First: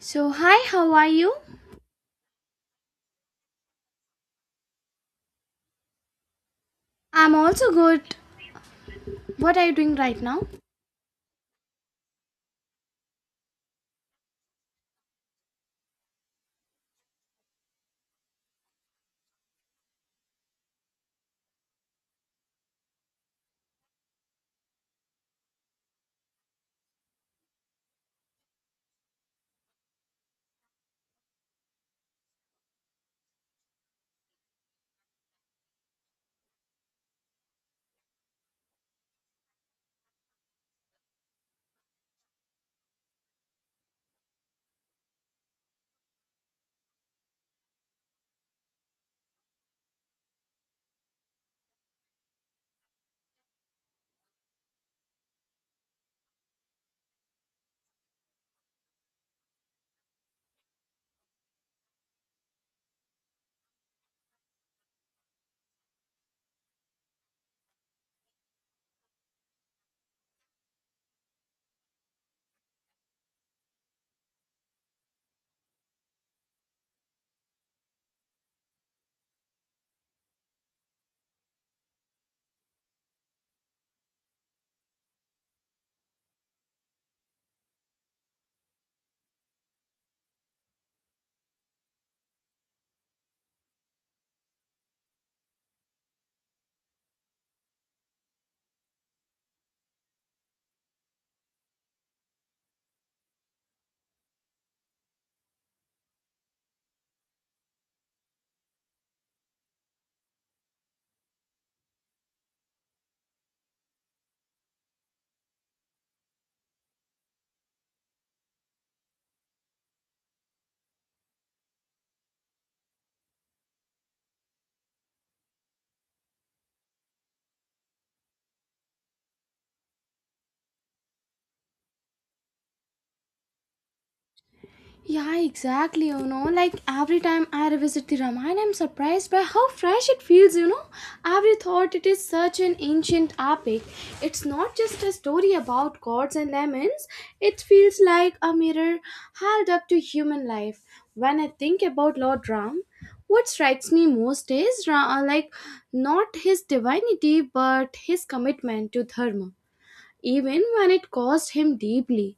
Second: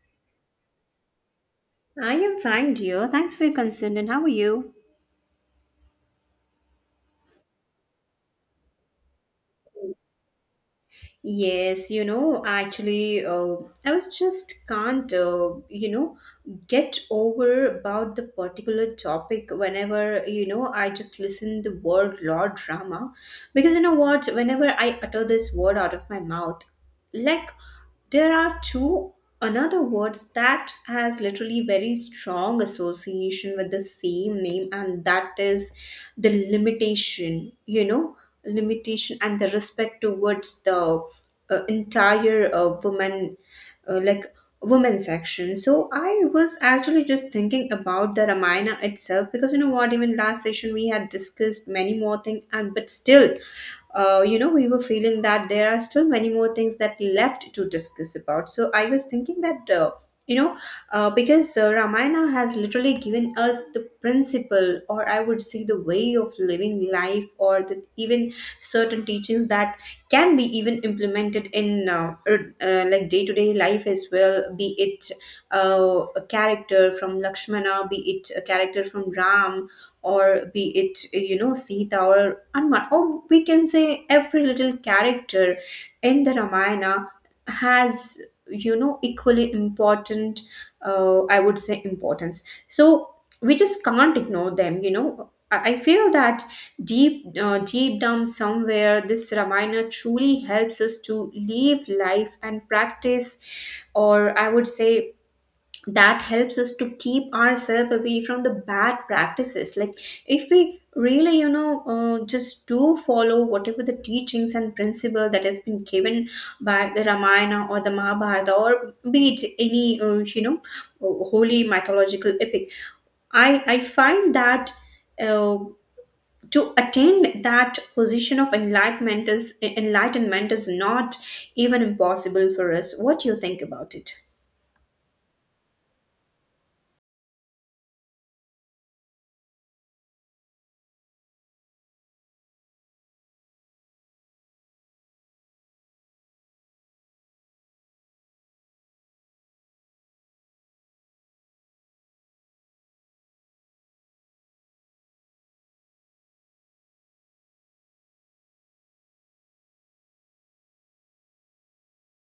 So, hi, how are you? I am fine, dear. Thanks for your concern. And how are you? I'm also good. What are you doing right now? Yes, you know, actually, I was just can't, get over about the particular topic whenever, you know, I just listen the word law drama. Because you know what, whenever I utter this word out of my mouth, like, there are two another words that has literally very strong association with the same name, and that is the limitation, you know, limitation and the respect towards the entire woman, like, women's section. So I was actually just thinking about the Ramayana itself, because you know what, even last session we had discussed many more things, and but still, you know, we were feeling that there are still many more things that left to discuss about. So I was thinking that, you know, because Ramayana has literally given us the principle, or I would say the way of living life, or the, even certain teachings that can be even implemented in like day to day life as well, be it a character from Lakshmana, be it a character from Ram, or be it you know Sita or Anman, or we can say every little character in the Ramayana has you know equally important I would say importance. So we just can't ignore them. You know, I feel that deep deep down somewhere, this Ramayana truly helps us to live life and practice, or I would say that helps us to keep ourselves away from the bad practices. Like, if we really you know just do follow whatever the teachings and principle that has been given by the Ramayana or the Mahabharata, or be it any you know holy mythological epic, I find that uh, to attain that position of enlightenment is not even impossible for us. What do you think about it? Yeah, exactly. Like every time I revisit the Ramayana, I'm surprised by how fresh it feels. Every thought it is such an ancient epic. It's not just a story about gods and lemons, it feels like a mirror held up to human life. When I think about Lord Ram, what strikes me most is like not his divinity but his commitment to dharma even when it cost him deeply.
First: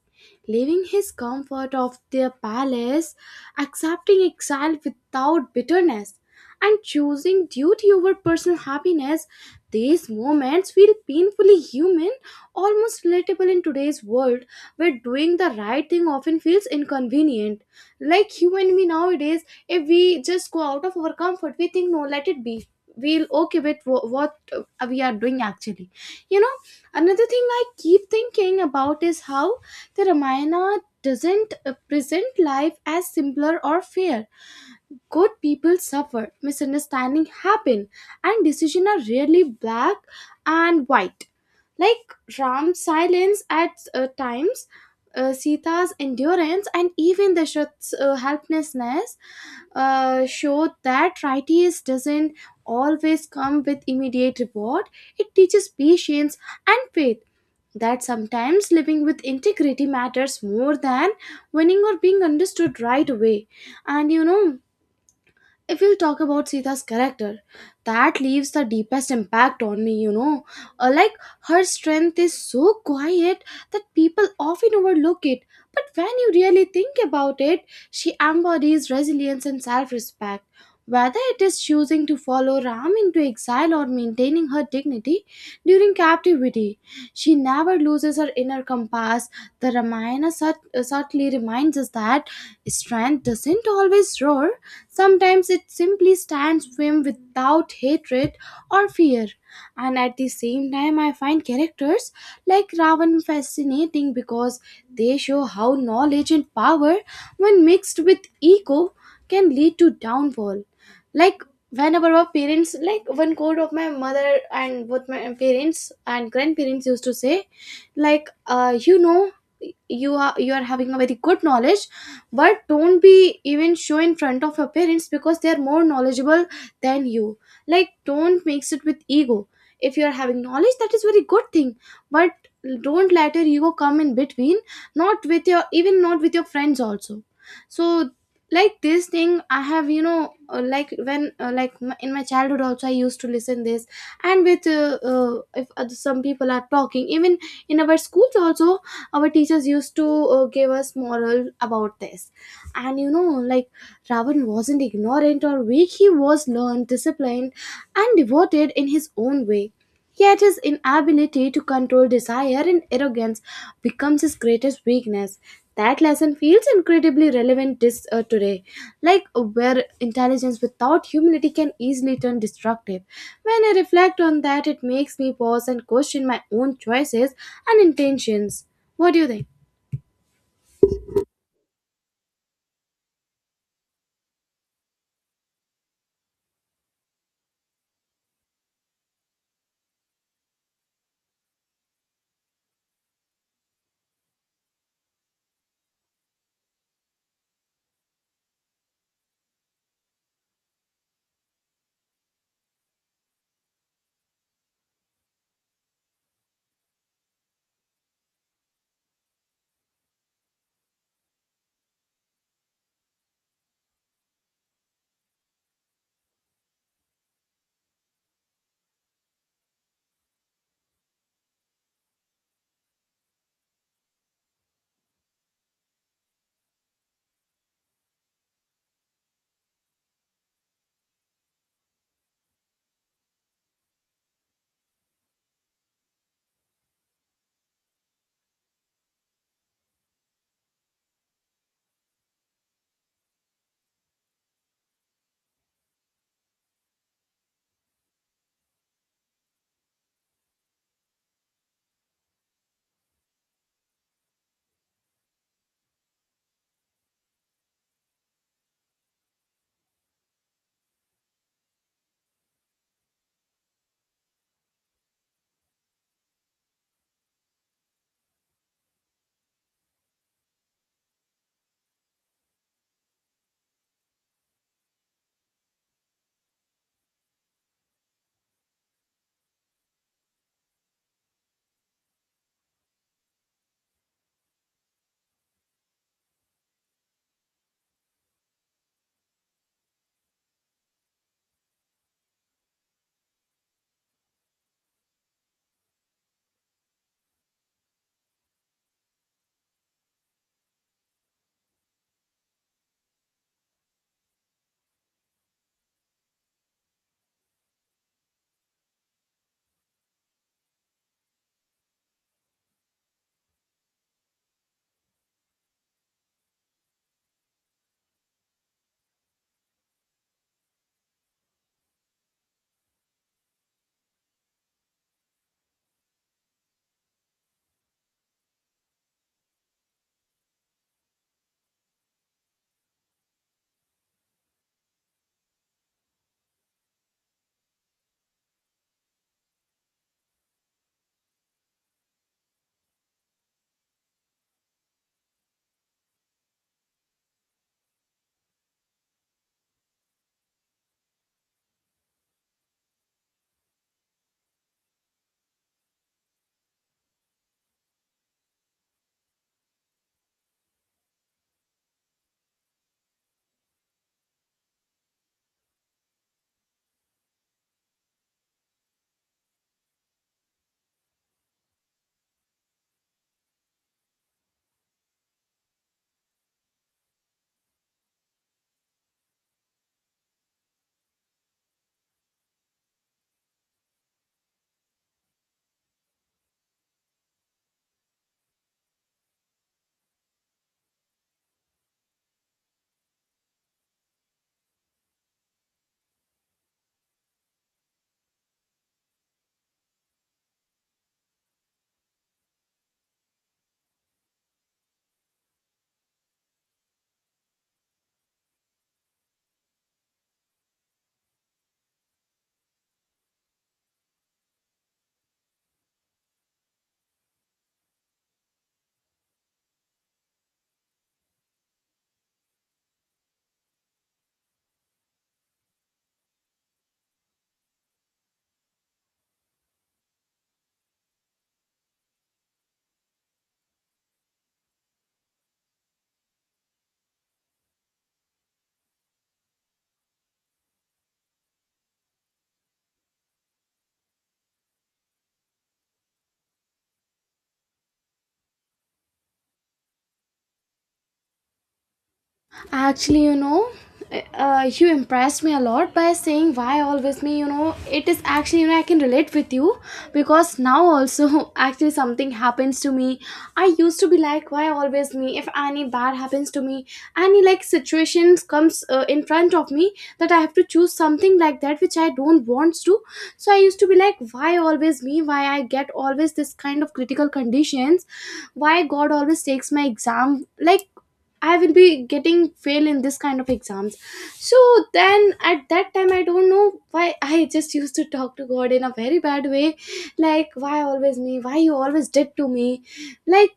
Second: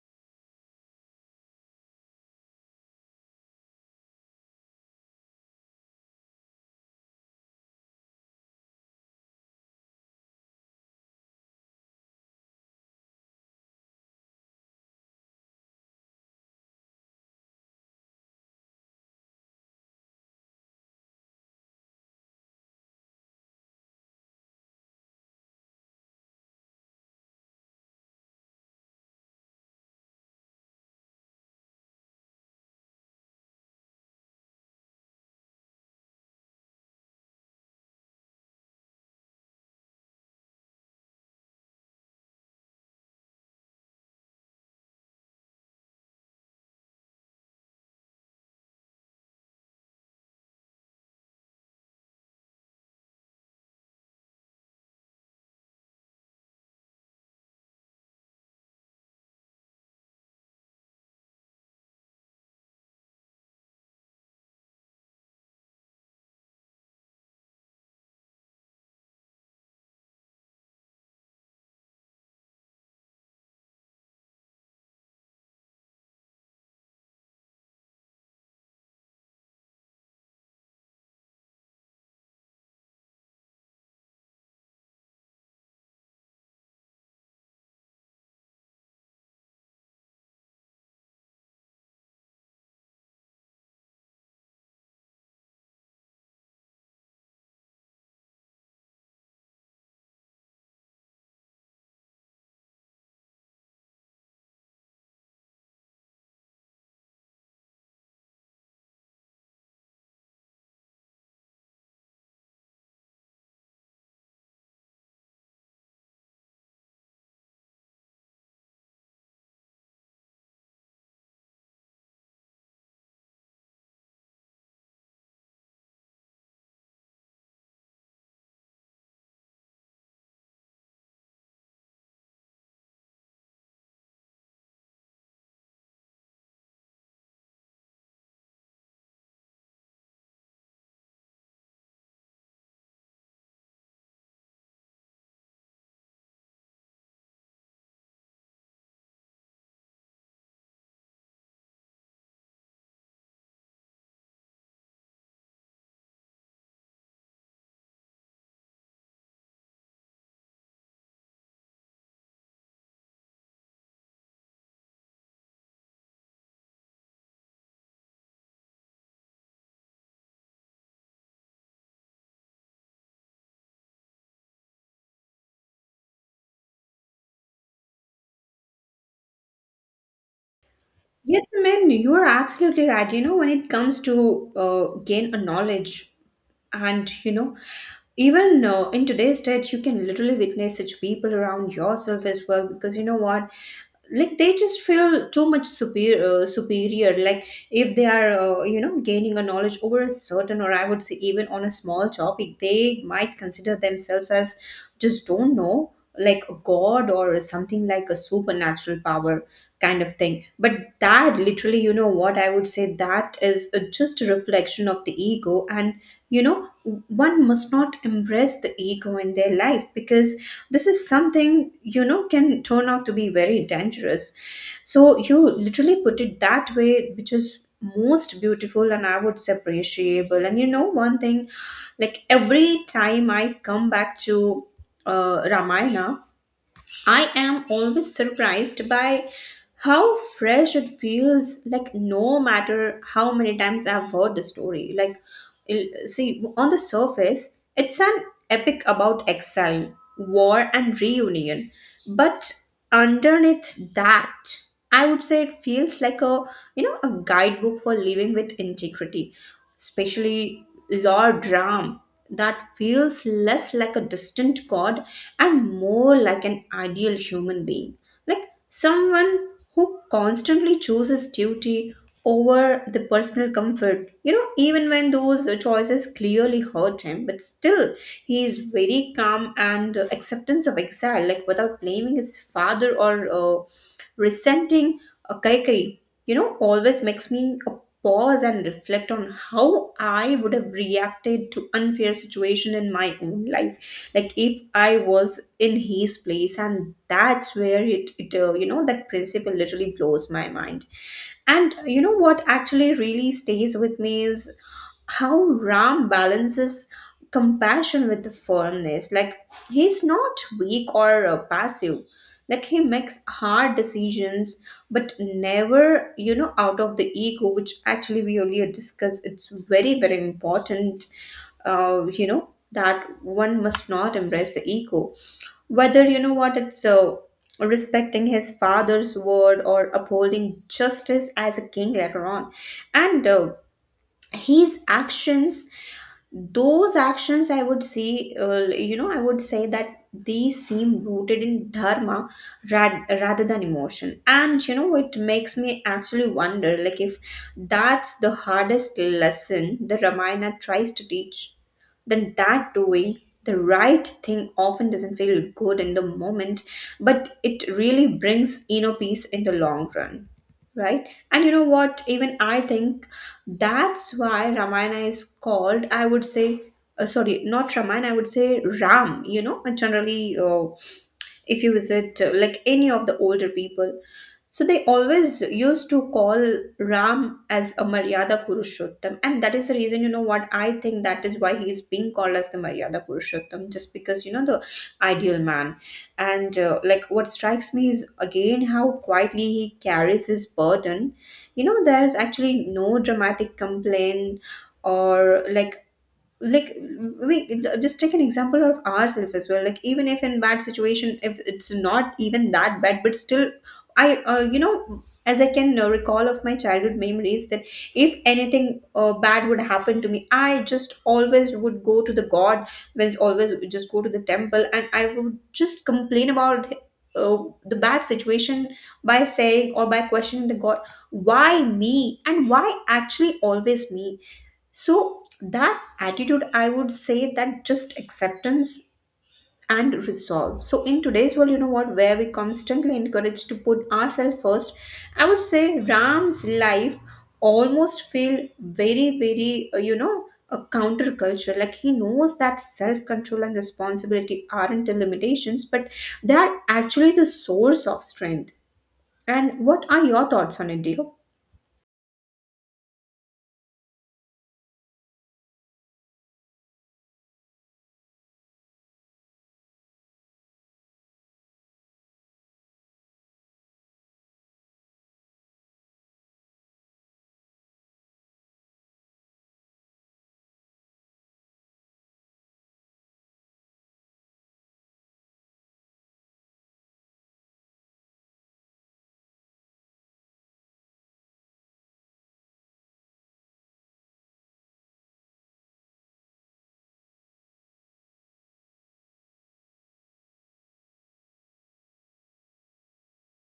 Leaving his comfort of their palace, accepting exile without bitterness, and choosing duty over personal happiness, these moments feel painfully human, almost relatable in today's world where doing the right thing often feels inconvenient. Like you and me nowadays, if we just go out of our comfort, we think, no, let it be. We'll okay with what we are doing actually. You know, Another thing I keep thinking about is how the Ramayana doesn't present life as simpler or fair. Good people suffer, misunderstanding happen, and decisions are rarely black and white. Like Ram's silence at times, Sita's endurance, and even Dashrath's helplessness show that righteousness doesn't always come with immediate reward. It teaches patience and faith that sometimes living with integrity matters more than winning or being understood right away. And if we'll talk about Sita's character, that leaves the deepest impact on me. Like, her strength is so quiet that people often overlook it. But when you really think about it, she embodies resilience and self respect. Whether it is choosing to follow Ram into exile or maintaining her dignity during captivity, she never loses her inner compass. The Ramayana subtly reminds us that strength doesn't always roar. Sometimes it simply stands firm without hatred or fear. And at the same time, I find characters like Ravan fascinating because they show how knowledge and power, when mixed with ego, can lead to downfall. Like whenever our parents, like one quote of my mother and both my parents and grandparents used to say, like, you know, you are having a very good knowledge, but don't be even show in front of your parents because they are more knowledgeable than you. Like, don't mix it with ego. If you are having knowledge, that is very good thing, but don't let your ego come in between, not with your even not with your friends also. So, like, this thing I have, you know, like when like in my childhood also I used to listen this. And with if some people are talking even in our schools also, our teachers used to give us moral about this. And you know, like, Ravan wasn't ignorant or weak. He was learned, disciplined, and devoted in his own way. Yet his inability to control desire and arrogance becomes his greatest weakness. That lesson feels incredibly relevant today, like where intelligence without humility can easily turn destructive. When I reflect on that, it makes me pause and question my own choices and intentions. What do you think? Yes, I mean, you are absolutely right. You know, when it comes to gain a knowledge, and you know, even in today's state, you can literally witness such people around yourself as well. Because you know what, like they just feel too much superior, like if they are you know gaining a knowledge over a certain, or I would say even on a small topic, they might consider themselves as just don't know, like a god or something like a supernatural power kind of thing. But that literally, you know what, I would say that is just a reflection of the ego. And you know, one must not embrace the ego in their life, because this is something, you know, can turn out to be very dangerous. So you literally put it that way, which is most beautiful, and I would say appreciable. And you know, one thing, like every time I come back to Ramayana, I am always surprised by how fresh it feels, like no matter how many times I've heard the story. Like, il- see, on the surface, it's an epic about exile, war, and reunion. But underneath that, I would say it feels like a you know a guidebook for living with integrity, especially Lord Ram. That feels less like a distant god and more like an ideal human being, like someone who constantly chooses duty over the personal comfort. You know, even when those choices clearly hurt him, but still, he is very calm and acceptance of exile, like without blaming his father or resenting Kaikai. You know, always makes me pause and reflect on how I would have reacted to unfair situation in my own life. Like if I was in his place, and that's where it, you know, that principle literally blows my mind. And you know what actually really stays with me is how Ram balances compassion with the firmness. Like he's not weak or passive, like he makes hard decisions but never you know out of the ego, which actually we earlier discussed, it's very very important, you know, that one must not embrace the ego, whether you know what, it's respecting his father's word or upholding justice as a king later on. And his actions, those actions I would see, you know, I would say that these seem rooted in dharma rather than emotion. And you know, it makes me actually wonder, like if that's the hardest lesson the Ramayana tries to teach, then that doing the right thing often doesn't feel good in the moment, but it really brings inner peace in the long run, right? And you know what, even I think that's why Ramayana is called, I would say, sorry, not Ramayana, I would say Ram, you know. And generally, if you visit like any of the older people, so they always used to call Ram as a Maryada Purushottam. And that is the reason, you know what, I think that is why he is being called as the Maryada Purushottam, just because you know, the ideal man. And like, what strikes me is again how quietly he carries his burden. You know, there's actually no dramatic complaint, or like, we just take an example of ourselves as well, like even if in bad situation, if it's not even that bad but still, I you know, as I can recall of my childhood memories that if anything bad would happen to me, I just always would go to the god, means always would just go to the temple, and I would just complain about uh, the bad situation, by saying or by questioning the god, why me and why actually always me. So that attitude, I would say that just acceptance and resolve. So in today's world, you know what, where we constantly encouraged to put ourselves first, I would say Ram's life almost feel very, very, you know, a counterculture. Like he knows that self-control and responsibility aren't the limitations, but they are actually the source of strength. And what are your thoughts on it, dear? Actually, you know, you impressed me a lot by saying why always me. You know, it is actually, you know, I can relate with you because now also, actually, something happens to me. I used to be like, why always me? If any bad happens to me, any like situations comes in front of me that I have to choose something like that which I don't want to. So I used to be like, why always me? Why I get always this kind of critical conditions? Why god always takes my exam? Like, I will be getting fail in this kind of exams. So then at that time, I don't know why I just used to talk to god in a very bad way. Like, why always me? Why you always did to me? Like,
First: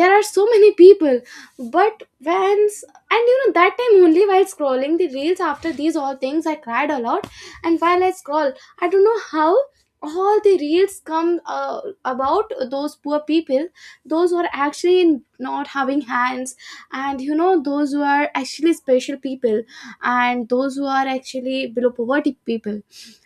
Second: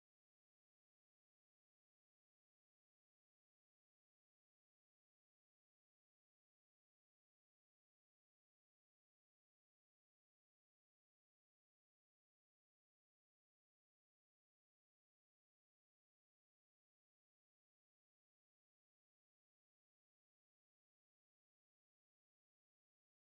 there are so many people. But when and you know that time only, while scrolling the reels after these all things, I cried a lot. And while I scroll, I don't know how all the reels come about those poor people, those who are actually not having hands, and you know those who are actually special people, and those who are actually below poverty people.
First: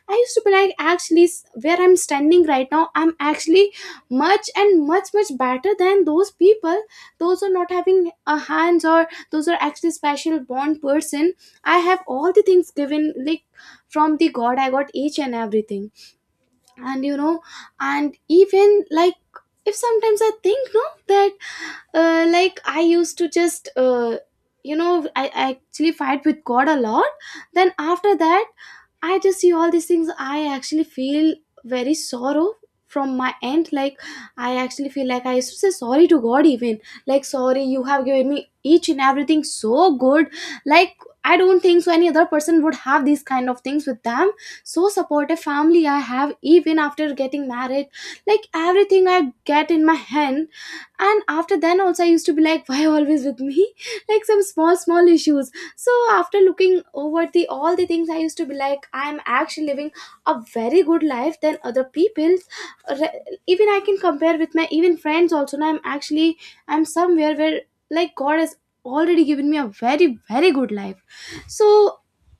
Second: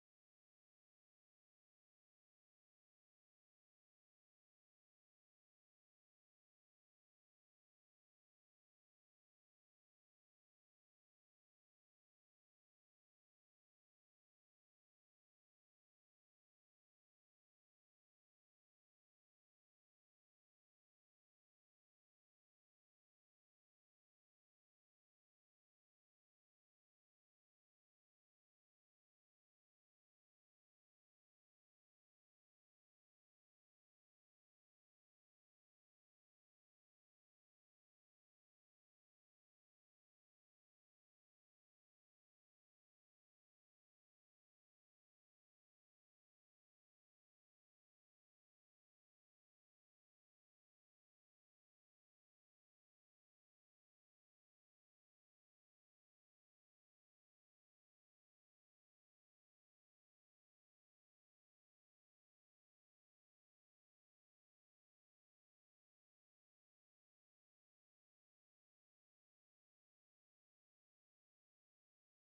I used to be like, actually where I'm standing right now, I'm actually much and much much better than those people, those who are not having a hands, or those who are actually special born person. I have all the things given, like from the god I got each and everything. And you know, and even like, if sometimes I think no, that like I used to just you know I actually fight with god a lot. Then after that, I just see all these things. I actually feel very sorrow from my end. Like, I actually feel like I used to say sorry to God, even. Like, sorry, you have given me each and everything so good. Like, I don't think so any other person would have these kind of things with them. So supportive family I have even after getting married. Like everything I get in my hand. And after then also I used to be like, why always with me? Like some small, small issues. So after looking over the all the things, I used to be like, I am actually living a very good life than other people's. Even I can compare with my even friends also. Now I'm actually, I'm somewhere where, like, god has already given me a very very good life. So,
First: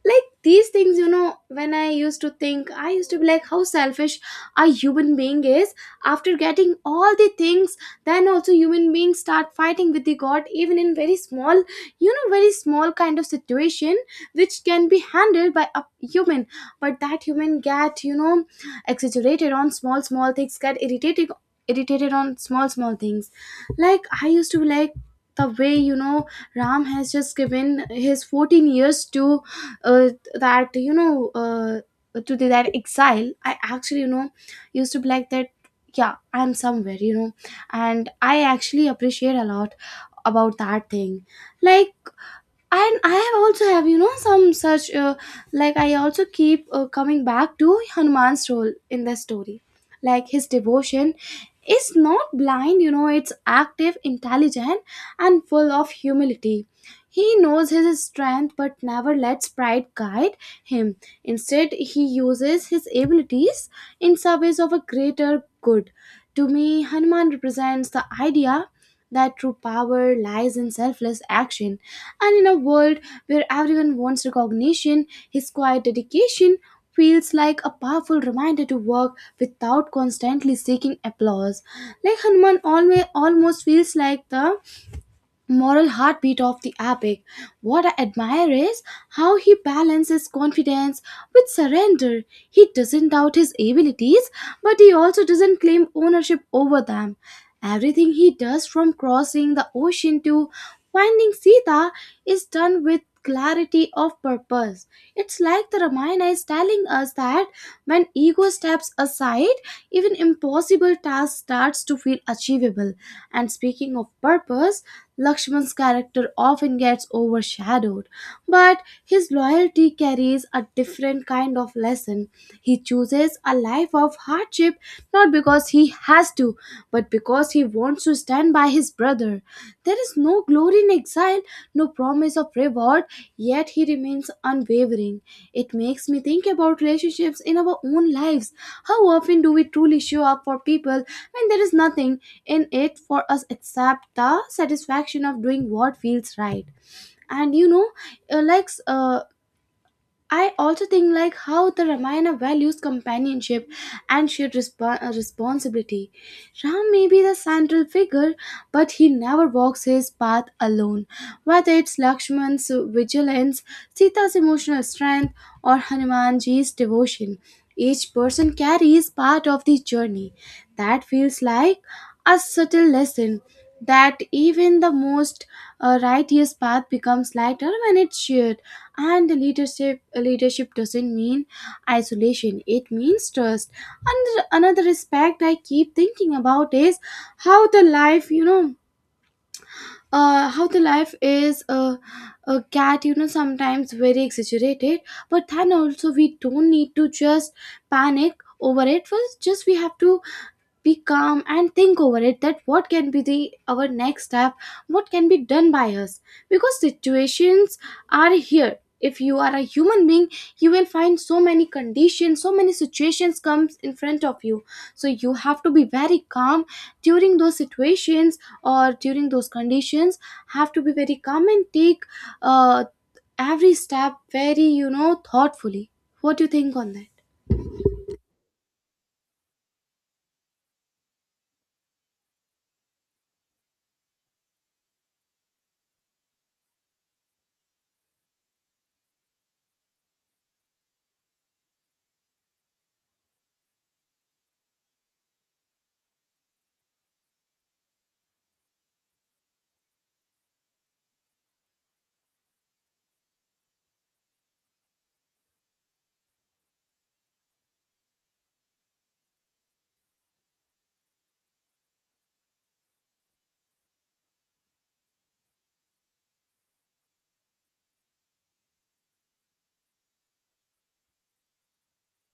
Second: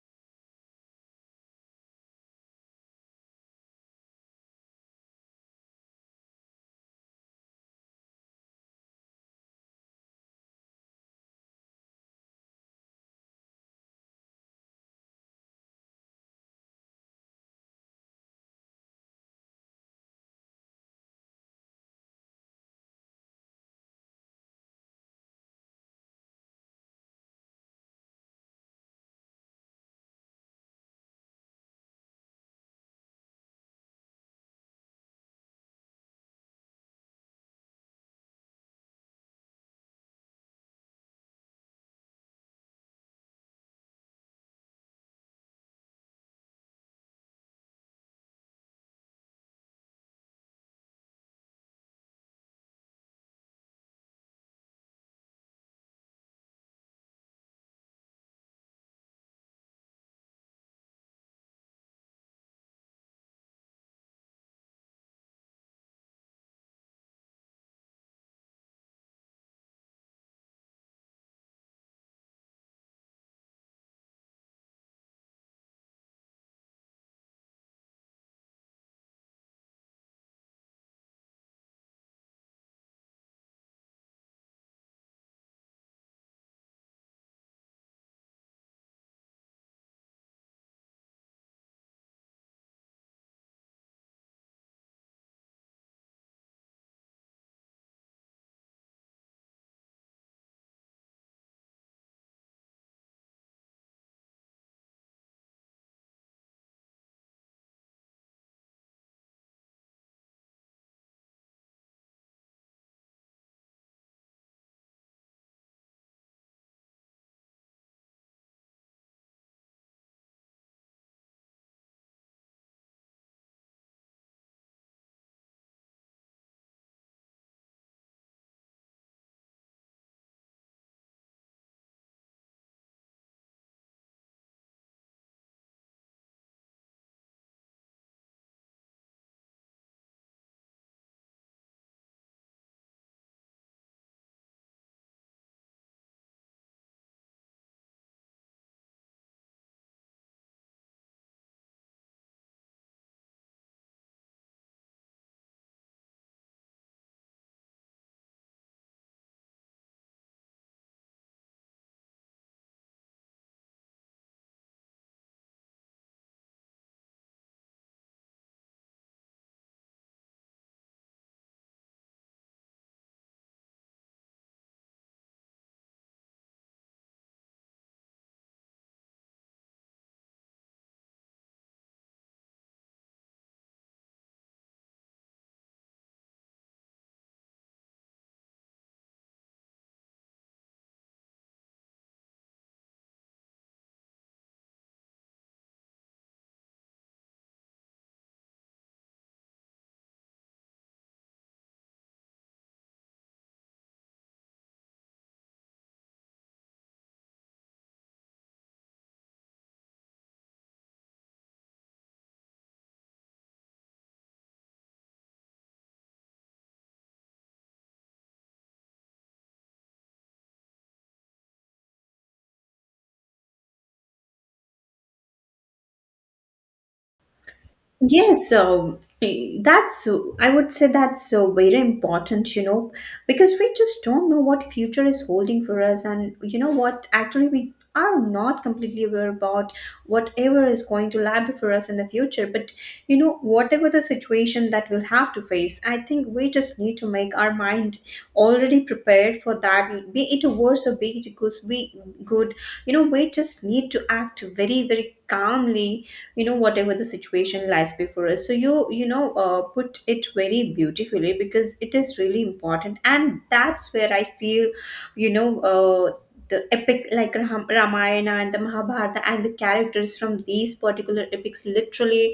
like, these things, you know, when I used to think, I used to be like, how selfish a human being is. After getting all the things, then also human beings start fighting with the god even in very small, you know, very small kind of situation which can be handled by a human. But that human get, you know, exaggerated on small small things, get irritated, irritated on small small things. Like I used to, like the way, you know, Ram has just given his 14 years to uh, that, you know, to the, that exile, I actually, you know, used to be like that. Yeah, I'm somewhere, you know. And I actually appreciate a lot about that thing. Like, and I have also have, you know, some such like I also keep coming back to Hanuman's role in the story. Like, his devotion is not blind, you know, it's active, intelligent, and full of humility. He knows his strength but never lets pride guide him. Instead, he uses his abilities in service of a greater good. To me, Hanuman represents the idea that true power lies in selfless action. And in a world where everyone wants recognition, his quiet dedication feels like a powerful reminder to work without constantly seeking applause. Like Hanuman always almost feels like the moral heartbeat of the epic. What I admire is how he balances confidence with surrender. He doesn't doubt his abilities, but he also doesn't claim ownership over them. Everything he does, from crossing the ocean to finding Sita, is done with clarity of purpose. It's like the Ramayana is telling us that when ego steps aside, even impossible tasks starts to feel achievable. And speaking of purpose, Lakshman's character often gets overshadowed, but his loyalty carries a different kind of lesson. He chooses a life of hardship not because he has to, but because he wants to stand by his brother. There is no glory in exile, no promise of reward, yet he remains unwavering. It makes me think about relationships in our own lives. How often do we truly show up for people when there is nothing in it for us except the satisfaction of doing what feels right? And you know, uh, like uh, I also think like how the Ramayana values companionship and shared responsibility. Ram may be the central figure, but he never walks his path alone. Whether it's Lakshman's vigilance, Sita's emotional strength, or Hanumanji's devotion, each person carries part of the journey. That feels like a subtle lesson that even the most righteous path becomes lighter when it's shared, and the leadership doesn't mean isolation, it means trust. And another aspect I keep thinking about is how the life you know how the life is a cat, you know, sometimes very exaggerated, but then also we don't need to just panic over it first. Just we have to be calm and think over it, that what can be the our next step, what can be done by us, because situations are here. If you are a human being, you will find so many conditions, so many situations comes in front of you, so you have to be very calm during those situations or during those conditions. Have to be very calm and take uh, every step very, you know, thoughtfully. What do you think on that? Yes, so eh, that's, I would say that's so very important, you know, because we just don't know what future is holding for us, and you know what, actually, we are not completely aware about whatever is going to lie before us in the future. But you know, whatever the situation that we'll have to face, I think we just need to make our mind already prepared for that. Be it worse or be it good, be good. You know, we just need to act very, very calmly, you know, whatever the situation lies before us. So you know, put it very beautifully, because it is really important, and that's where I feel, you know, the epic like Ramayana and the Mahabharata and the characters from these particular epics literally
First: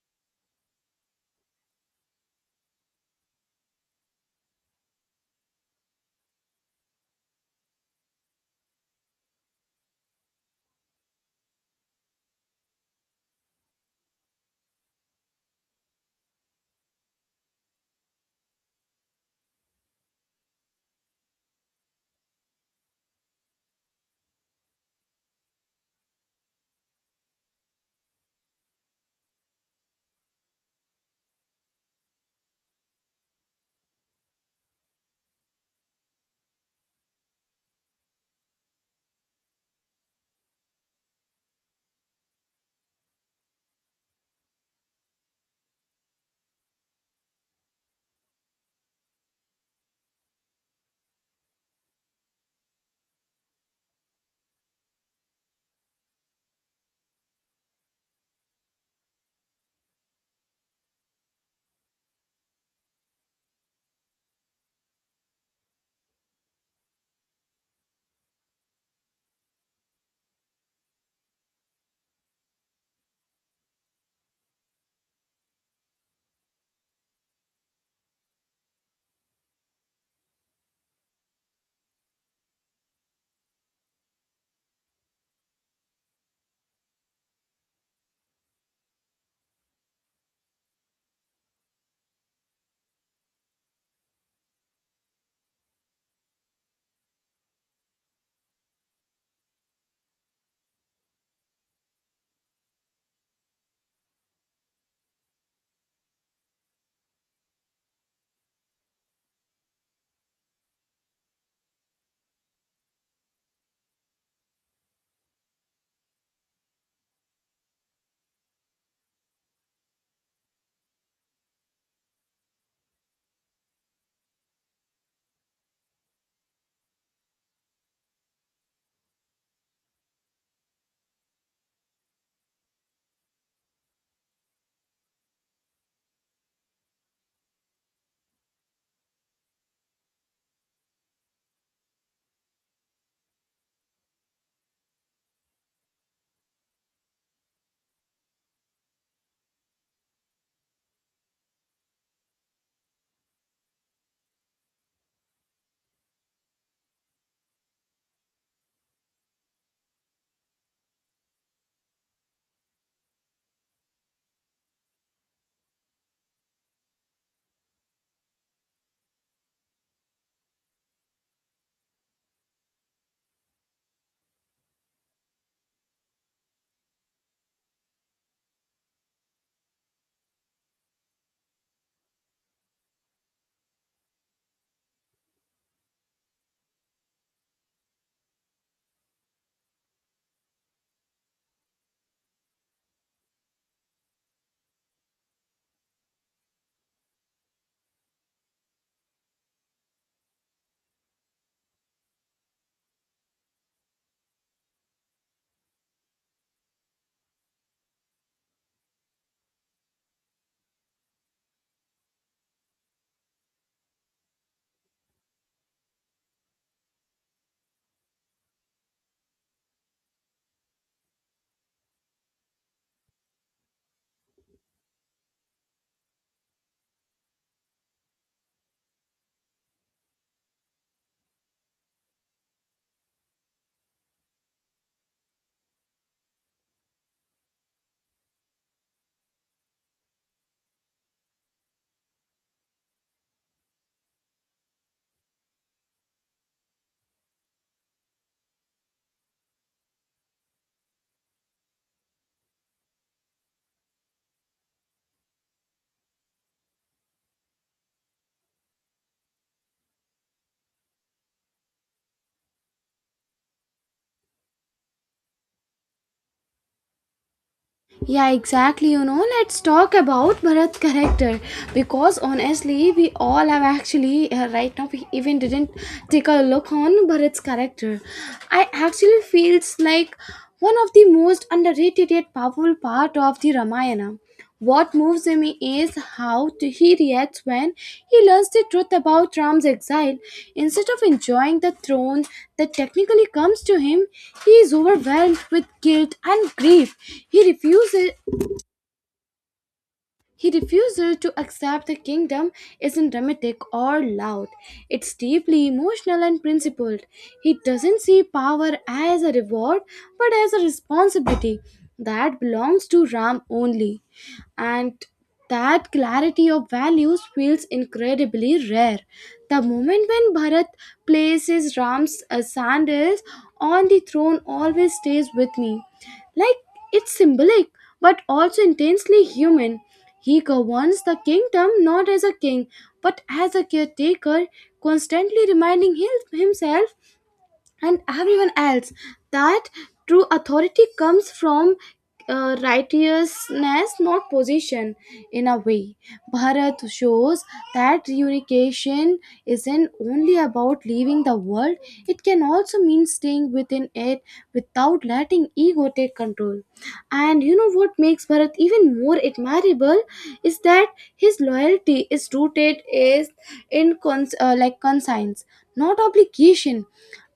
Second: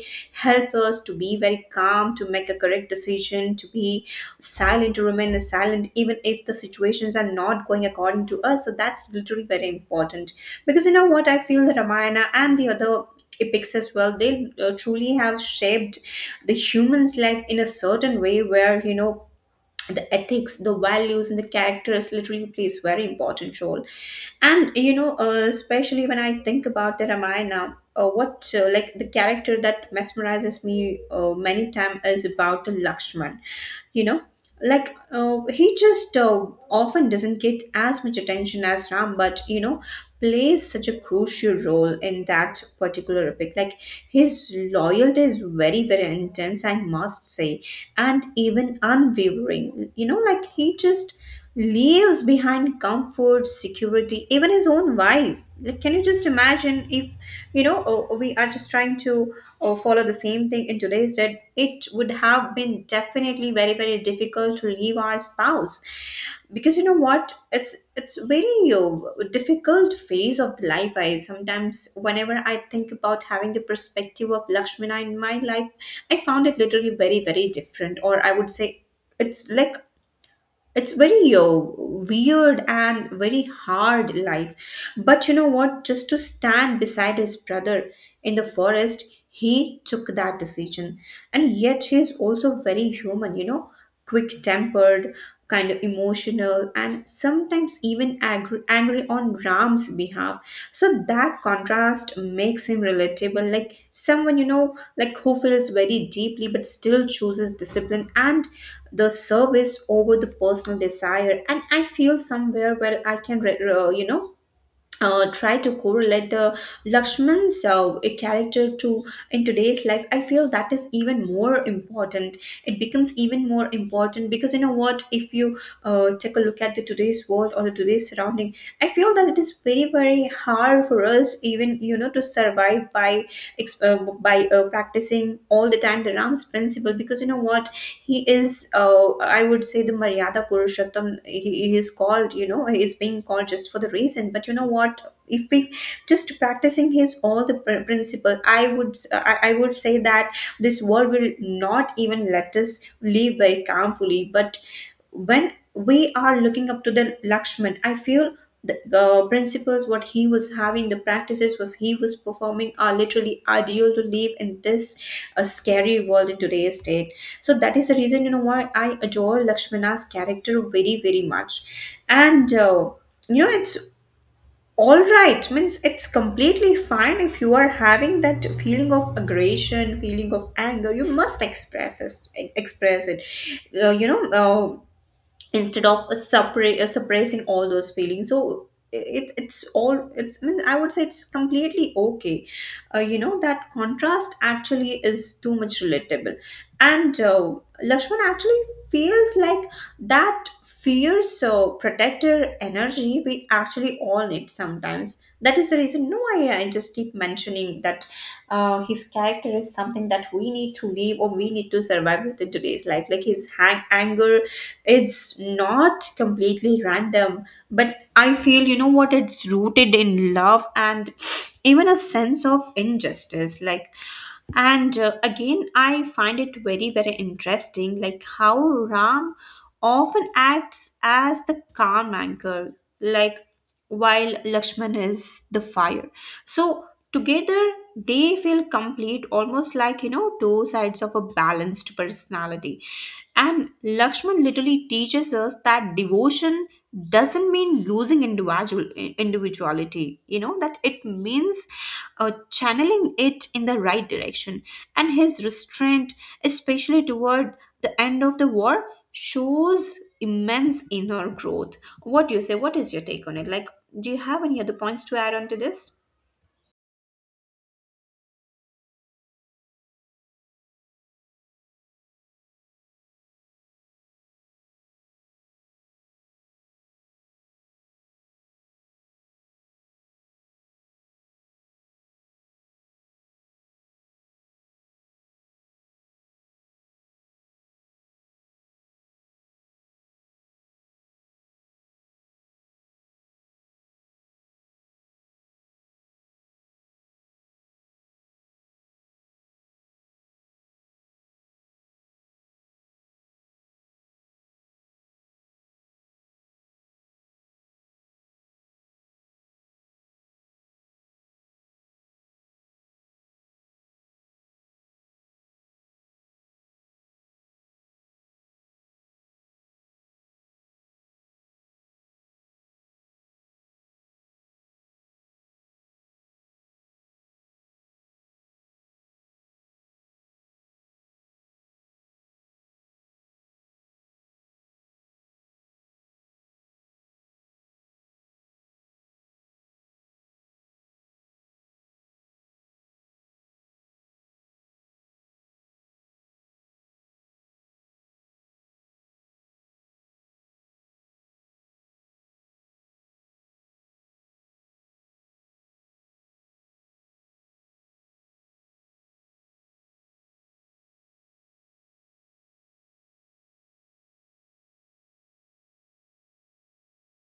help us to be very calm, to make a correct decision, to be silent, to remain silent even if the situations are not going according to us. So that's literally very important, because you know what, I feel the Ramayana and the other epics as well, they truly have shaped the human's life in a certain way, where you know the ethics, the values and the characters literally plays very important role. And you know, especially when I think about the Ramayana, what like the character that mesmerizes me many time is about the Lakshman. You know, like he just often doesn't get as much attention as Ram, but you know, plays such a crucial role in that particular epic. Like his loyalty is very, very intense, I must say, and even unwavering. You know, like he just leaves behind comfort, security, even his own wife. Like, can you just imagine if, you know, we are just trying to follow the same thing in today's day, it would have been definitely very, very difficult to leave our spouse, because you know what, it's very difficult phase of the life. I sometimes, whenever I think about having the perspective of Lakshmana in my life, I found it literally very very different, or I would say it's like it's very weird and very hard life. But you know what, just to stand beside his brother in the forest, he took that decision. And yet he is also very human, you know, quick tempered, kind of emotional, and sometimes even angry, angry on Ram's behalf. So that contrast makes him relatable, like someone, you know, like who feels very deeply but still chooses discipline and the service over the personal desire. And I feel somewhere where I can you know, try to correlate the Lakshman's character to in today's life. I feel that is even more important. It becomes even more important because you know what? If you take a look at the today's world or the today's surrounding, I feel that it is very very hard for us even you know to survive by practicing all the time the Ram's principle. Because you know what, he is I would say the Maryada Purushottam. He is called, you know, he is being called just for the reason. But you know what, if we just practicing his all the principle, I would say that this world will not even let us live very calmfully. But when we are looking up to the Lakshman, I feel the principles what he was having, the practices was he was performing are literally ideal to live in this scary world in today's date. So that is the reason you know why I adore Lakshmana's character very very much, and you know it's all right. Means it's completely fine if you are having that feeling of aggression, feeling of anger, you must express it, express it, uh, you know uh, instead of a suppressing all those feelings. So it, it's all it's I mean, I would say it's completely okay. You know, that contrast actually is too much relatable. And lakshman actually feels like that fear. So protector energy we actually all need sometimes. That is the reason. No, I just keep mentioning that his character is something that we need to live, or we need to survive within today's life, like his anger. It's not completely random, but I feel you know what, it's rooted in love and even a sense of injustice. Like, and again I find it very very interesting, like how ram often acts as the calm anchor, like, while Lakshman is the fire. So together they feel complete, almost like you know two sides of a balanced personality. And Lakshman literally teaches us that devotion doesn't mean losing individuality, you know, that it means channeling it in the right direction. And his restraint, especially toward the end of the war, shows immense inner growth. What do you say? What is your take on it? Like, do you have any other points to add on to this? Yeah, exactly. You know, let's talk about Bharat character, because honestly, we all have actually right now we even didn't take a look on Bharat's character. I actually feels like one of the most underrated yet powerful part of the Ramayana. What moves me is how he reacts when he learns the truth about Ram's exile. Instead of enjoying the throne that technically comes to him, he is overwhelmed with guilt and grief. He refuses he refuses to accept the kingdom isn't dramatic or loud. It's deeply emotional and principled. He doesn't see power as a reward but as a responsibility that belongs to Ram only. And that clarity of values feels incredibly rare. The moment when Bharat places Ram's sandals on the throne always stays with me. Like, it's symbolic but also intensely human. He governs the kingdom not as a king but as a caretaker, constantly reminding himself and everyone else that true authority comes from righteousness, not position. In a way, Bharat shows that reunification isn't only about leaving the world, it can also mean staying within it without letting ego take control. And you know what makes Bharat even more admirable is that his loyalty is rooted is in like, conscience, not obligation.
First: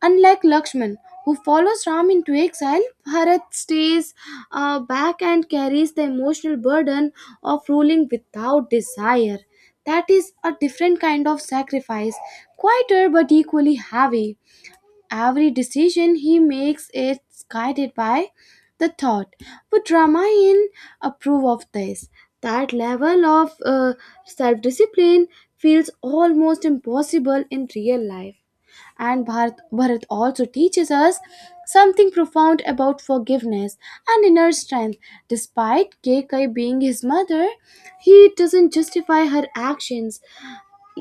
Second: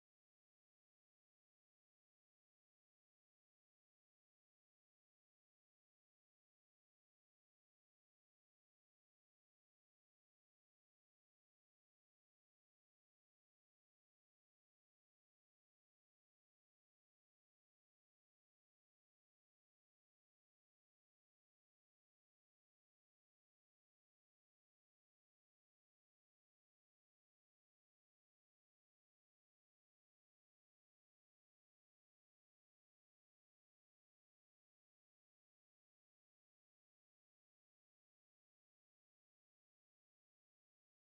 Unlike Lakshman, who follows Ram into exile, Bharat stays back and carries the emotional burden of ruling without desire. That is a different kind of sacrifice, quieter but equally heavy. Every decision he makes is guided by the thought, would Ramayan approve of this? That level of self discipline feels almost impossible in real life. And Bharat also teaches us something profound about forgiveness and inner strength. Despite Kekai being his mother, he doesn't justify her actions,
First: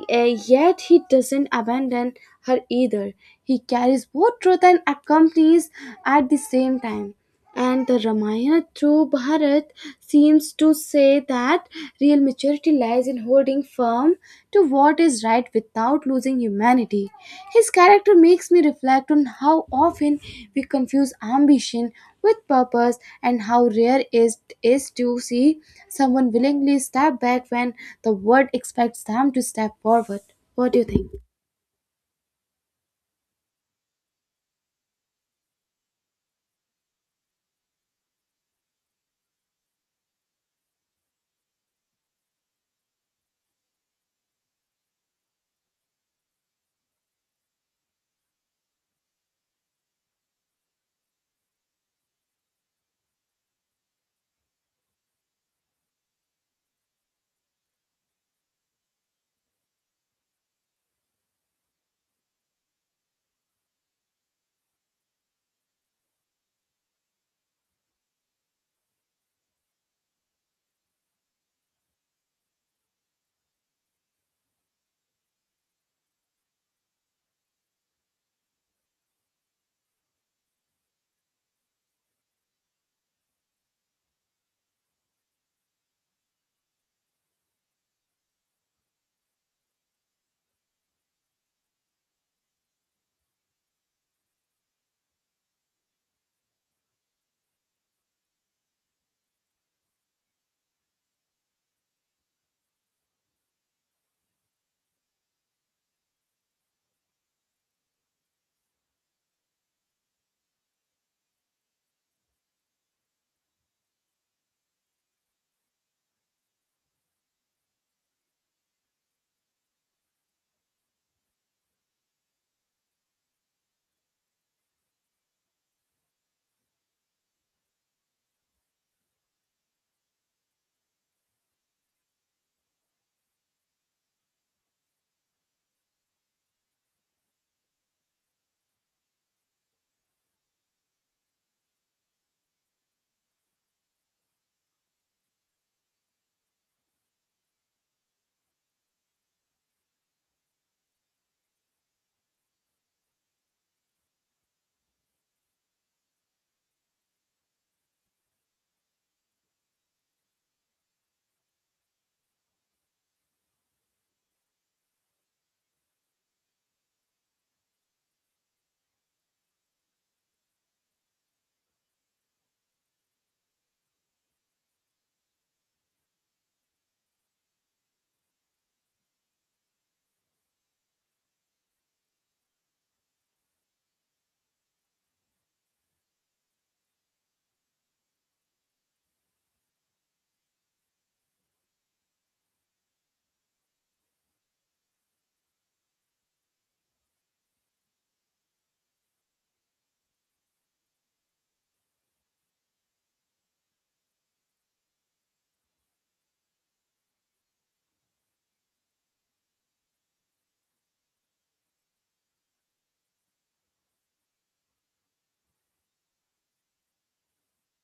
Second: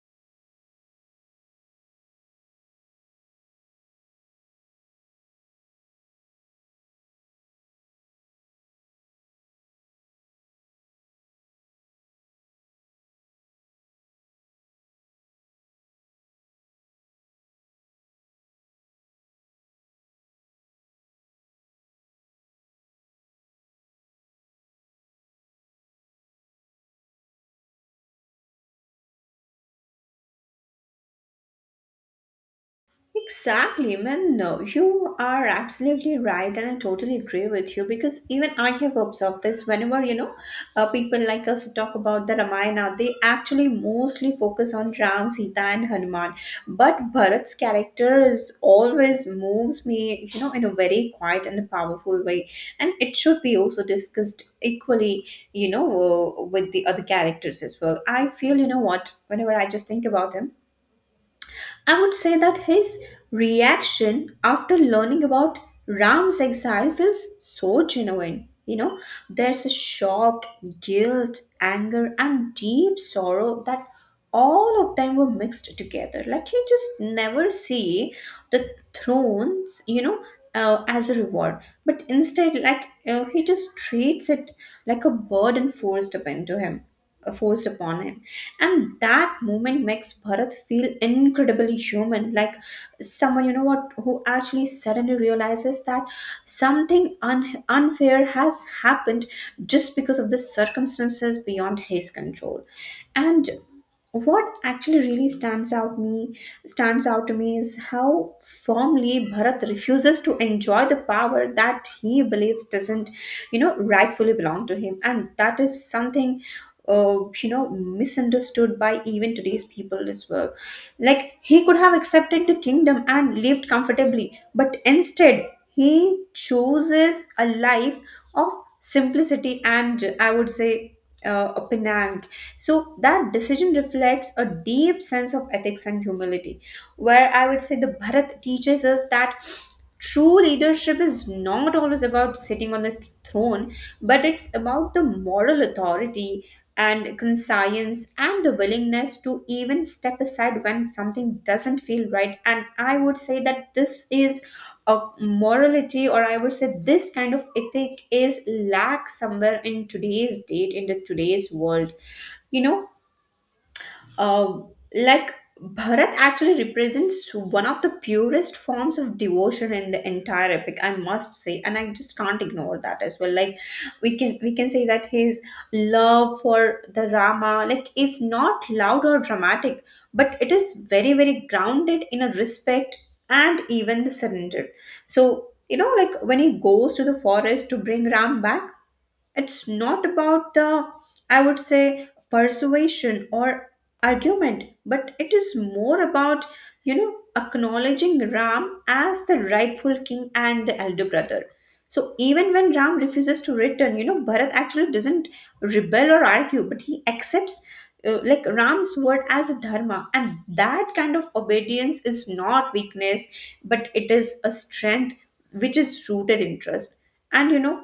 yet he doesn't abandon her either. He carries both truth and accompanies at the same time. And the Ramayana through Bharat seems to say that real maturity lies in holding firm to what is right without losing humanity. His character makes me reflect on how often we confuse ambition with purpose, and how rare it is to see someone willingly step back when the world expects them to step forward. What do you think? Exactly, man. No, you are absolutely right, and I totally agree with you because even I have observed this whenever you know people like us talk about the Ramayana, they actually mostly focus on Ram, Sita, and Hanuman. But Bharat's character is always moves me, you know, in a very quiet and powerful way, and it should be also discussed equally, you know, with the other characters as well. I feel, you know, what whenever I just think about him. I would say that his reaction after learning about Ram's exile feels so genuine. You know, there's a shock, guilt, anger, and deep sorrow that all of them were mixed together. Like he just never see the thrones, you know, as a reward, but instead, like he just treats it like a burden forced upon to him, forced upon him. And that moment makes Bharat feel incredibly human, like someone, you know what, who actually suddenly realizes that something unfair has happened just because of the circumstances beyond his control. And what actually really stands out to me is how firmly Bharat refuses to enjoy the power that he believes doesn't you know rightfully belong to him. And that is something you know misunderstood by even today's people as well. Like he could have accepted the kingdom and lived comfortably, but instead he chooses a life of simplicity and I would say a penang. So that decision reflects a deep sense of ethics and humility, where I would say the Bharat teaches us that true leadership is not always about sitting on the throne, but it's about the moral authority and conscience and the willingness to even step aside when something doesn't feel right. And I would say that this is a morality, or I would say this kind of ethic is lack somewhere in today's date, in the today's world, you know, uh, like Bharat actually represents one of the purest forms of devotion in the entire epic, I must say, and I just can't ignore that as well. Like we can say that his love for the Rama like is not loud or dramatic, but it is very very grounded in a respect and even the surrender. So you know, like when he goes to the forest to bring Ram back, it's not about the I would say persuasion or argument, but it is more about you know acknowledging ram as the rightful king and the elder brother. So even when ram refuses to return, you know bharat actually doesn't rebel or argue, but he accepts like ram's word as a dharma. And that kind of obedience is not weakness, but it is a strength which is rooted in trust. And you know,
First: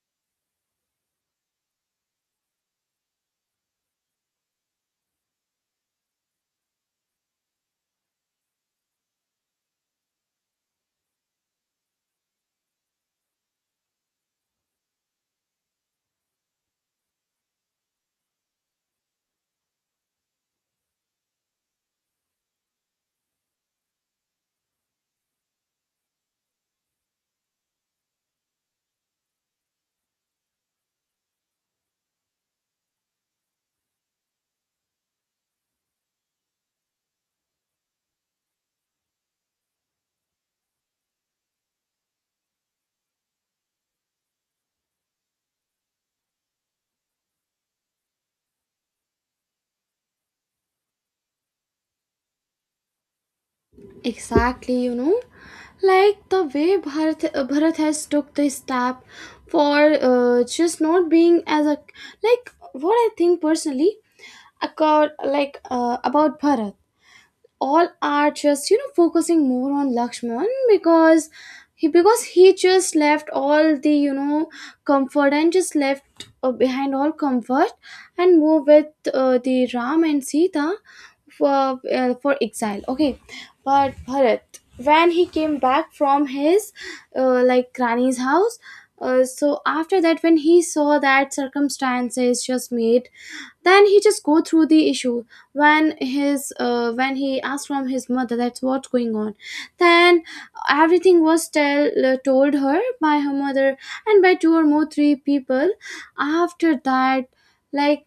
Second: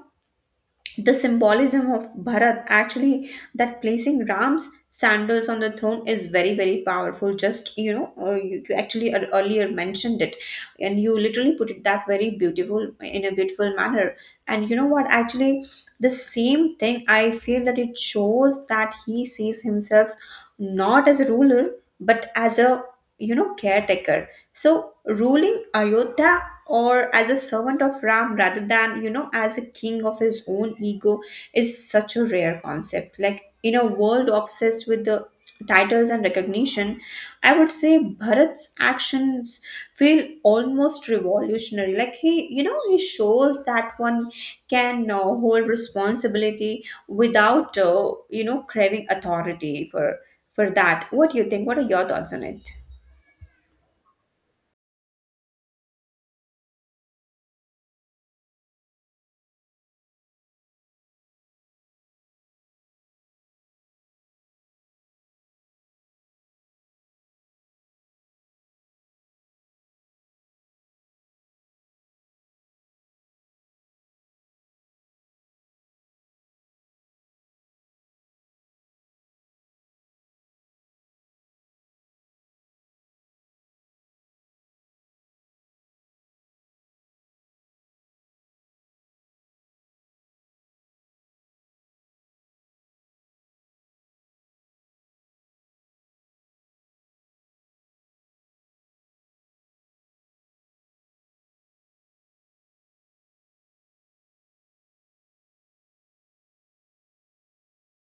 the symbolism of Bharat actually that placing Ram's sandals on the throne is very very powerful. Just you know you actually earlier mentioned it, and you literally put it that very beautiful in a beautiful manner. And you know what actually, the same thing I feel that it shows that he sees himself not as a ruler, but as a you know caretaker. So ruling Ayodhya or as a servant of Ram rather than, you know, as a king of his own ego is such a rare concept. Like in a world obsessed with the titles and recognition, I would say Bharat's actions feel almost revolutionary. Like he, you know, he shows that one can hold responsibility without, you know, craving authority for that. What do you think? What are your thoughts on it? Exactly, you know, like the way Bharat, Bharat has took the step for just not being as a, like what I think personally, accord like about Bharat, all are just, you know, focusing more on Lakshman, because he just left all the, you know, comfort, and just left behind all comfort and move with the Ram and Sita for exile. Okay, but Bharat, when he came back from his like granny's house. So after that, when he saw that circumstances just made, then he just go through the issue. When his when he asked from his mother, that's what's going on, then everything was tell told her by her mother and by two or more three people. After that, like,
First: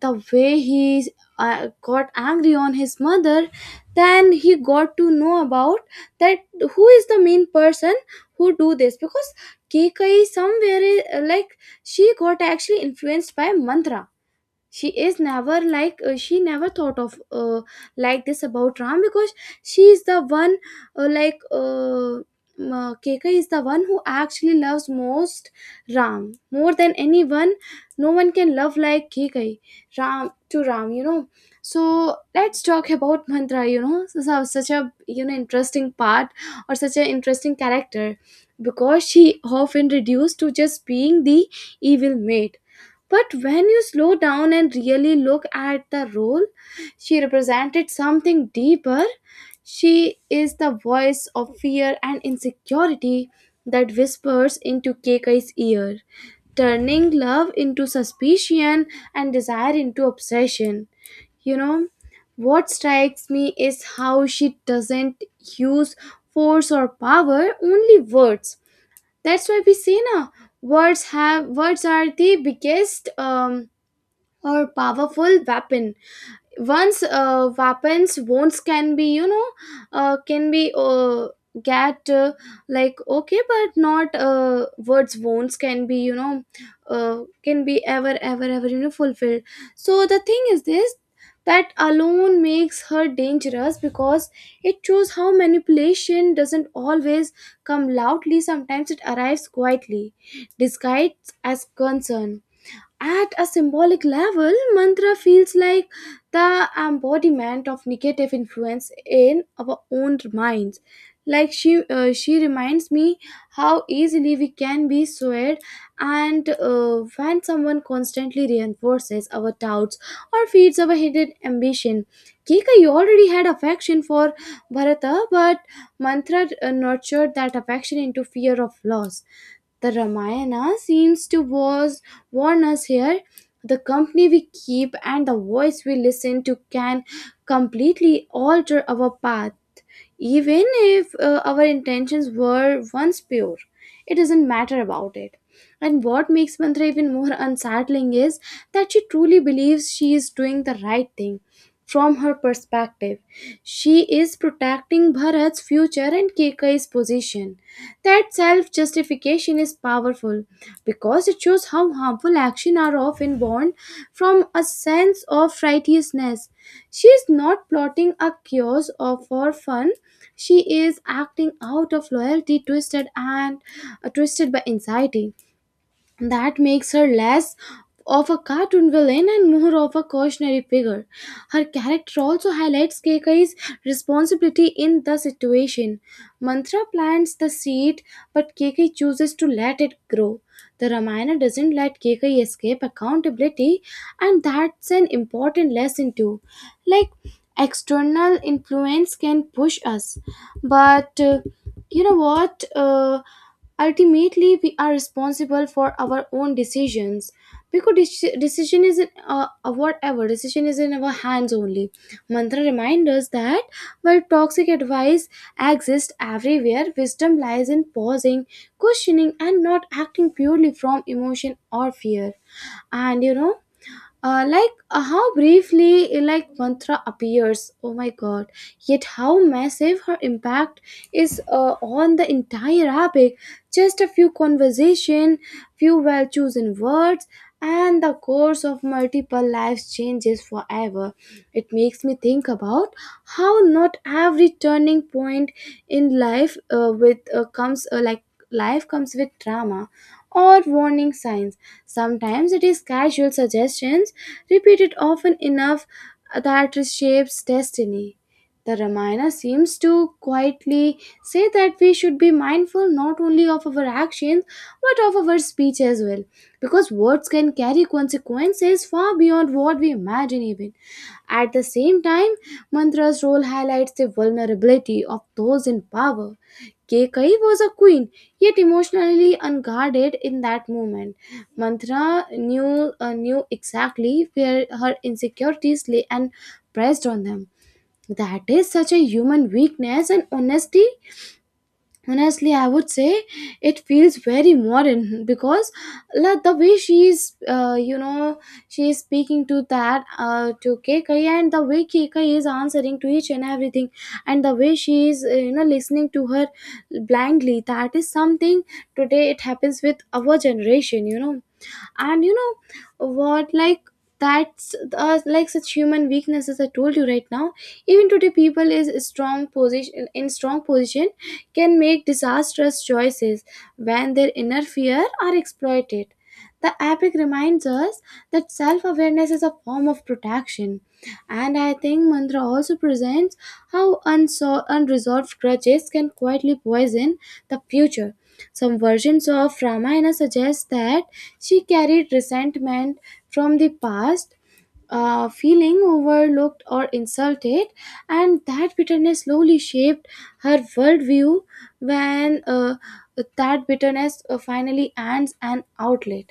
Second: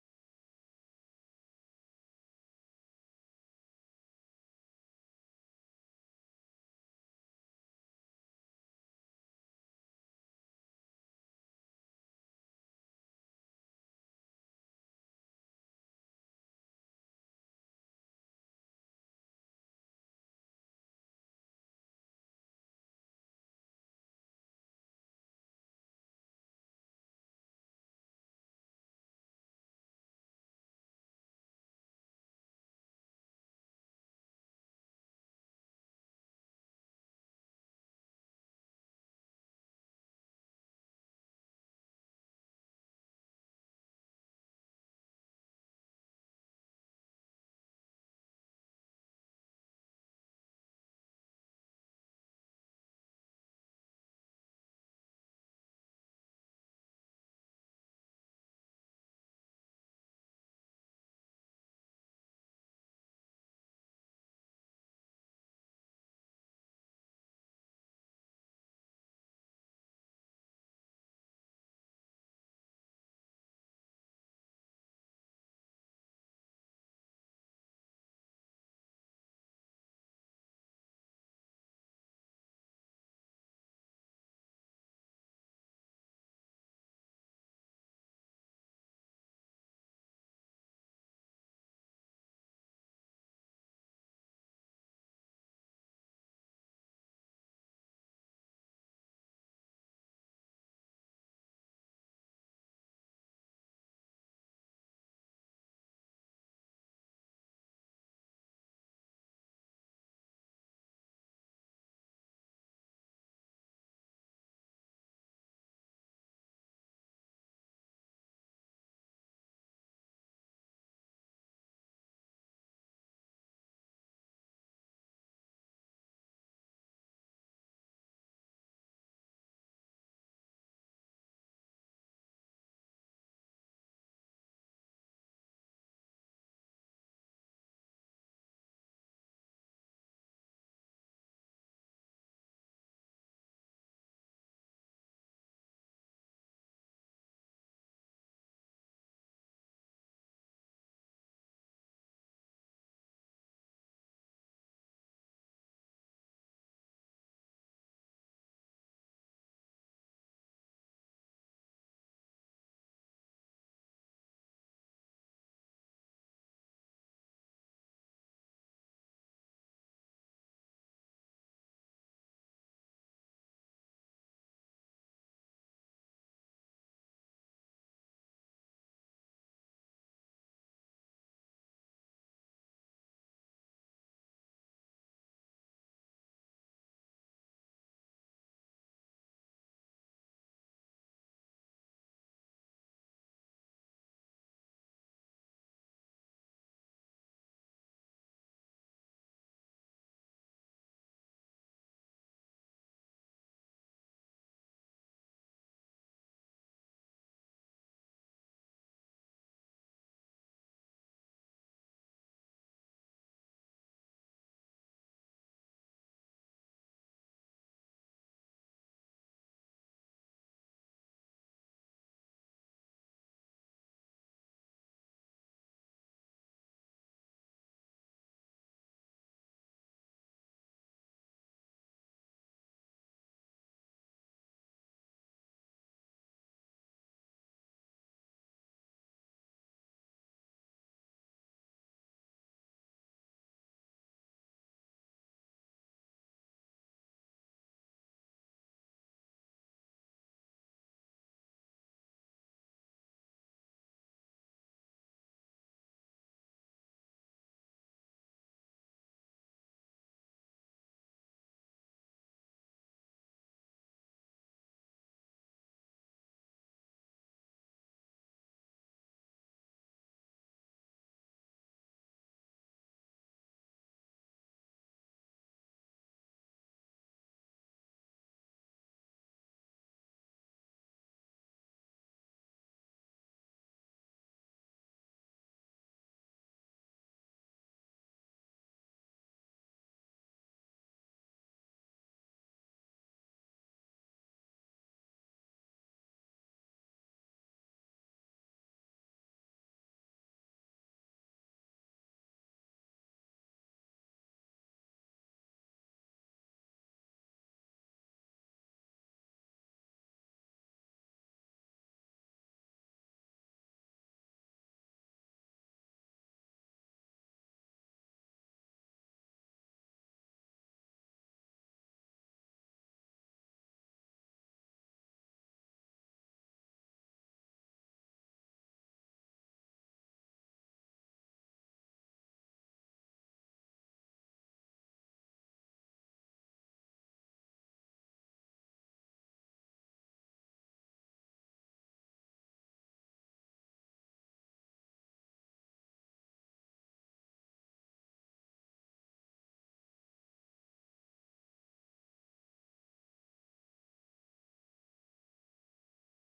the way he got angry on his mother, then he got to know about that who is the main person who do this, because Kekai somewhere, like, she got actually influenced by Mantra. She is never like she never thought of like this about Ram, because she is the one, uh, like uh, Keka is the one who actually loves most Ram more than anyone. No one can love like Keka Ram, to Ram, you know. So let's talk about Mantra, you know. Such a, you know, interesting part, or such an interesting character, because she often reduced to just being the evil maid. But when you slow down and really look at the role, she represented something deeper. She is the voice of fear and insecurity that whispers into Keikai's ear, turning love into suspicion and desire into obsession. You know, what strikes me is how she doesn't use force or power, only words. That's why we say now, words are the biggest or powerful weapon. Once weapons wounds can be, you know, can be get like, okay, but not words wounds can be, you know, can be ever ever ever, you know, fulfilled. So the thing is this, that alone makes her dangerous, because it shows how manipulation doesn't always come loudly, sometimes it arrives quietly, disguised as concern. At a symbolic level, Mantra feels like the embodiment of negative influence in our own minds. Like, she reminds me how easily we can be swayed, and when someone constantly reinforces our doubts or feeds our hidden ambition. Kika, you already had affection for Bharata, but Mantra nurtured that affection into fear of loss. The Ramayana seems to warn us here. The company we keep and the voice we listen to can completely alter our path, even if our intentions were once pure. It doesn't matter about it. And what makes Mantra even more unsettling is that she truly believes she is doing the right thing. From her perspective, she is protecting Bharat's future and Keikai's position. That self-justification is powerful because it shows how harmful actions are often born from a sense of righteousness. She is not plotting a chaos or for fun. She is acting out of loyalty, twisted and twisted by anxiety. That makes her less of a cartoon villain and more of a cautionary figure. Her character also highlights Keikai's responsibility in the situation. Mantra plants the seed, but Keikai chooses to let it grow. The Ramayana doesn't let Keikai escape accountability, and that's an important lesson too. Like, external influence can push us, but you know what? Ultimately, we are responsible for our own decisions, because deci- decision is in whatever decision is in our hands only. Mantra reminds us that while toxic advice exists everywhere, wisdom lies in pausing, questioning, and not acting purely from emotion or fear. And you know, how briefly, like, Mantra appears, oh my god, yet how massive her impact is on the entire epic. Just a few conversation, few well chosen words, and the course of multiple lives changes forever. It makes me think about how not every turning point in life with comes like, life comes with drama or warning signs. Sometimes it is casual suggestions, repeated often enough, that it shapes destiny. The Ramayana seems to quietly say that we should be mindful not only of our actions but of our speech as well, because words can carry consequences far beyond what we imagine even. At the same time, Mantra's role highlights the vulnerability of those in power. Kekai was a queen, yet emotionally unguarded in that moment. Mantra knew exactly where her insecurities lay and pressed on them. That is such a human weakness, and honesty honestly I would say it feels very modern, because like the way she's you know, she is speaking to that to Kekai, and the way Kekai is answering to each and everything, and the way she is, you know, listening to her blindly, that is something today it happens with our generation, you know. And you know what, like, that's like, such human weaknesses I told you right now, even today people is strong position can make disastrous choices when their inner fear are exploited. The epic reminds us that self-awareness is a form of protection. And I think Mantra also presents how unresolved grudges can quietly poison the future. Some versions of Ramayana suggest that she carried resentment from the past, feeling overlooked or insulted, and that bitterness slowly shaped her worldview. When that bitterness finally ends an outlet,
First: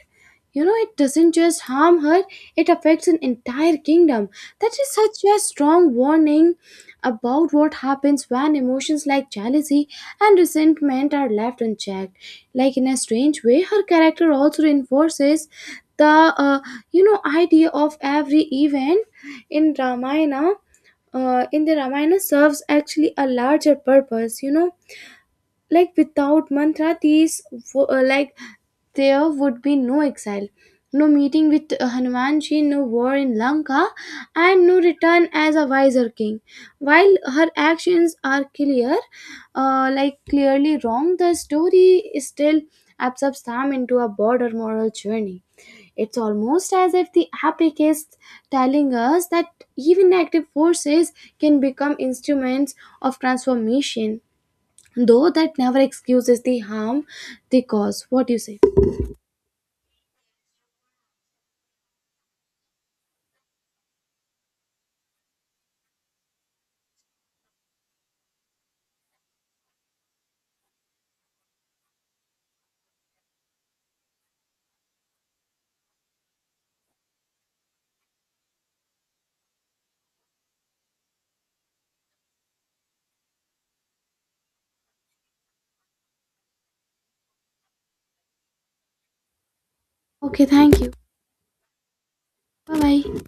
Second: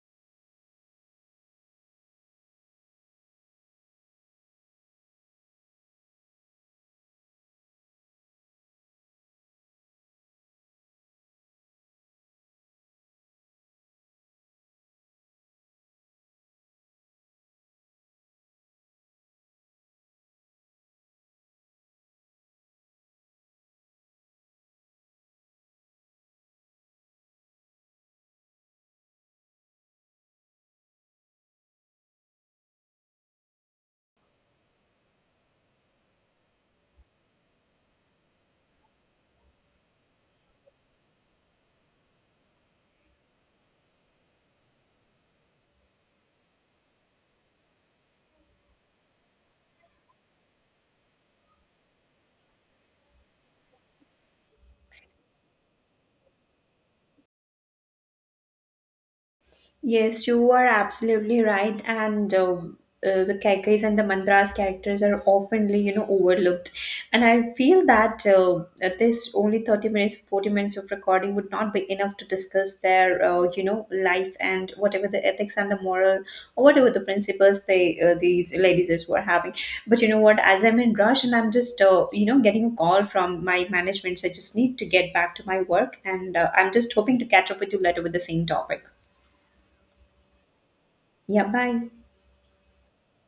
you know, it doesn't just harm her, it affects an entire kingdom. That is such a strong warning about what happens when emotions like jealousy and resentment are left unchecked. Like, in a strange way, her character also reinforces the uh, you know, idea of every event in Ramayana in the Ramayana serves actually a larger purpose. You know, like, without Mantra, like, there would be no exile, no meeting with Hanumanji, no war in Lanka, and no return as a wiser king. While her actions are clear like, clearly wrong, the story still absorbs them into a broader moral journey. It's almost as if the epic is telling us that even active forces can become instruments of transformation, though that never excuses the harm they cause. What do you say? Yes, you are absolutely right. And the Kaikais and the Mandras characters are oftenly, you know, overlooked. And I feel that that this only 30 minutes, 40 minutes of recording would not be enough to discuss their, you know, life and whatever the ethics and the moral or whatever the principles they these ladies is were having. But you know what? As I'm in rush and I'm just, you know, getting a call from my management, so I just need to get back to my work. And I'm just hoping to catch up with you later with the same topic. Okay, thank you. Dạ bye Bye bye.